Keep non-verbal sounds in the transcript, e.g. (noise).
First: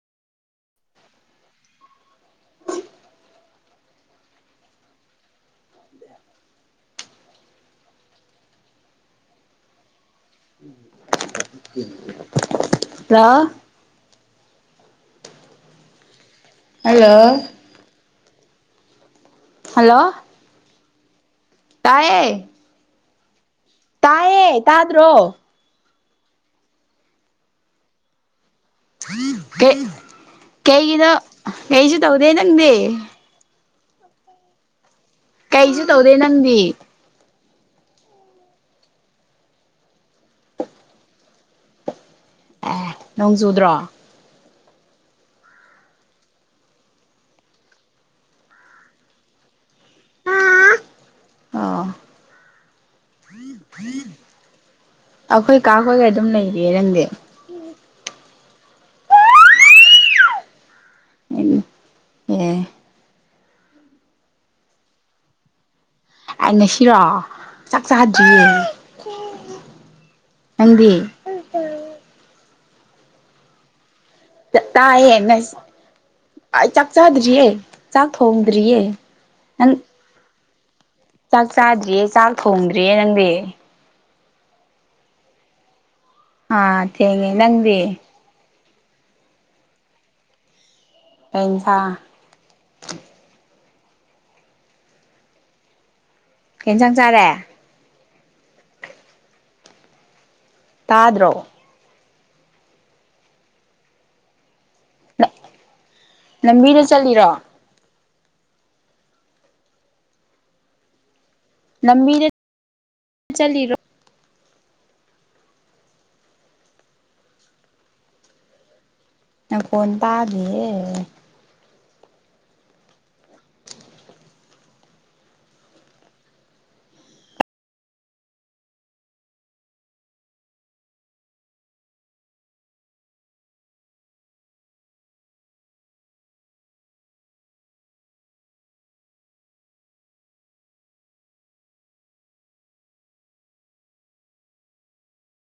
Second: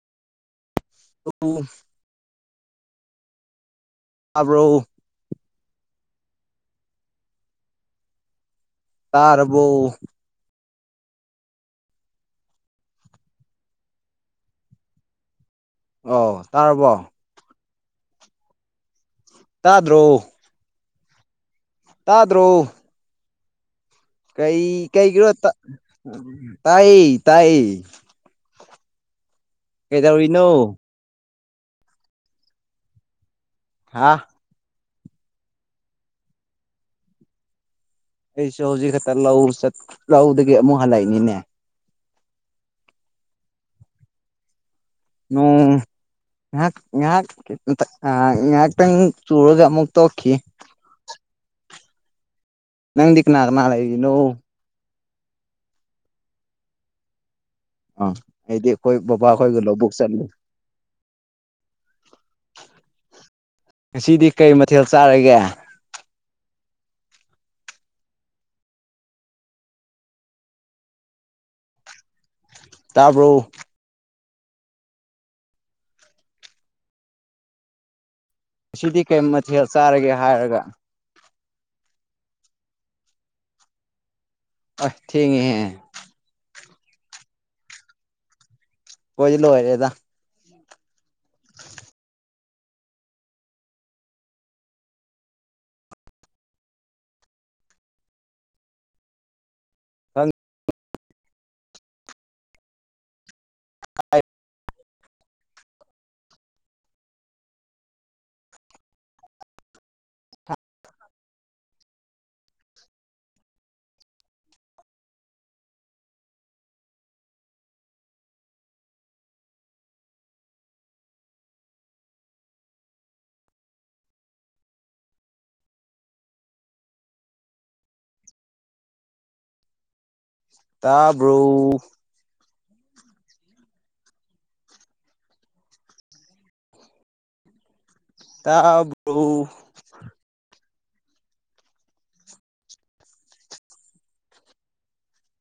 ꯎꯄꯨ ꯇꯥꯕꯣ (inaudible) ꯇꯥꯔꯕꯨꯣ ꯄ꯭ꯔꯥ ꯑꯣ ꯇꯥꯔꯕꯣ ꯍꯜꯂꯣ ꯆꯗ꯭ꯔꯣ ꯍꯜꯂꯣ ꯇꯥꯗ꯭ꯔꯣ ꯇꯥꯏꯌꯦ ꯇꯥꯏꯌꯦ ꯀꯩ ꯀꯩ ꯀꯩꯅꯣ ꯇꯥꯗ꯭ꯔꯣ ꯇꯥꯏꯌꯦ ꯇꯥꯏ ꯩ ꯀꯩꯒꯤꯗꯣ ꯀꯩꯁꯨ ꯇꯧꯗꯦ ꯅꯪꯗꯤ ꯍꯥꯥ ꯀꯩꯁꯨ ꯇꯧꯗꯦ ꯅꯪꯗꯤ ꯑꯩꯁꯨ ꯍꯧꯖꯤꯛ ꯈꯛꯇ ꯂꯧ ꯂꯧꯗꯒꯤ ꯑꯃꯨꯛ ꯍꯜꯂꯛꯏꯅꯤꯅꯦ ꯑꯦ ꯅꯣꯡ ꯆꯨꯗ꯭ꯔꯣ ꯉꯍ ꯉꯍꯥꯛ ꯑ ꯉꯍꯥꯛꯇꯪ ꯆꯨꯔꯒ ꯑꯃꯨꯛ ꯇꯣꯛꯈꯤ ꯑꯣ ꯅꯪꯗꯤ ꯀꯅꯥ ꯀꯅꯥ ꯂꯩꯦ ꯅ ꯑꯩꯈꯣꯏ ꯀꯥꯄꯒ ꯑꯗꯨꯝ ꯂꯩꯔꯤꯔꯪꯗꯦ ꯍꯥꯏꯗꯤ ꯑꯩꯈꯣꯏ ꯕꯕꯥ ꯈꯣꯏꯒ ꯂꯧꯕꯨꯛ ꯆꯠꯂꯨ ꯑꯦ ꯉꯁꯤꯗꯤ ꯀꯩ ꯃꯊꯦꯜ ꯆꯥꯔꯒꯦ ꯀꯩꯅꯁꯤꯔꯣꯑꯣ ꯆꯥꯛ ꯆꯥꯍꯗ꯭ꯔꯤꯌꯦ ꯑꯪꯗꯤ ꯇꯥꯕ꯭ꯔꯣ ꯇꯥ ꯍꯦꯟꯅ ꯆꯥꯛ ꯆꯥꯗ꯭ꯔꯤ ꯍꯦ ꯆꯥꯛ ꯊꯣꯡꯗ꯭ꯔꯤꯌꯦ ꯑꯁꯤꯗꯤ ꯀꯔꯤ ꯃꯊꯦꯜ ꯅꯪ ꯆꯥꯔꯒꯦ ꯍꯥꯏꯔꯒ ꯆꯥꯛ ꯆꯥꯗ꯭ꯔꯤꯌꯦ ꯆꯥꯛ ꯊꯣꯡꯗ꯭ꯔꯤꯦ ꯅꯪꯗꯤ ꯑ ꯊꯦꯡꯒꯤꯍꯦ ꯑ ꯊꯦꯡꯒꯦ ꯅꯪꯗꯤ ꯑꯣꯏꯣꯏ ꯂ ꯑꯣꯏꯔꯦꯗ ꯄꯁꯥ ꯀ ꯆꯪ ꯆꯔꯦ ꯍꯪ ꯇꯥꯗ꯭ꯔꯣ (inaudible) ꯂꯝꯕꯤꯗ ꯆꯠꯂꯤꯔꯣ ꯂꯃꯤꯅꯦ ꯆꯔꯣ ꯅ ꯐꯣꯟ ꯇꯥꯕꯦ ꯇꯥꯕ꯭ꯔꯣ ꯇꯥꯕꯣ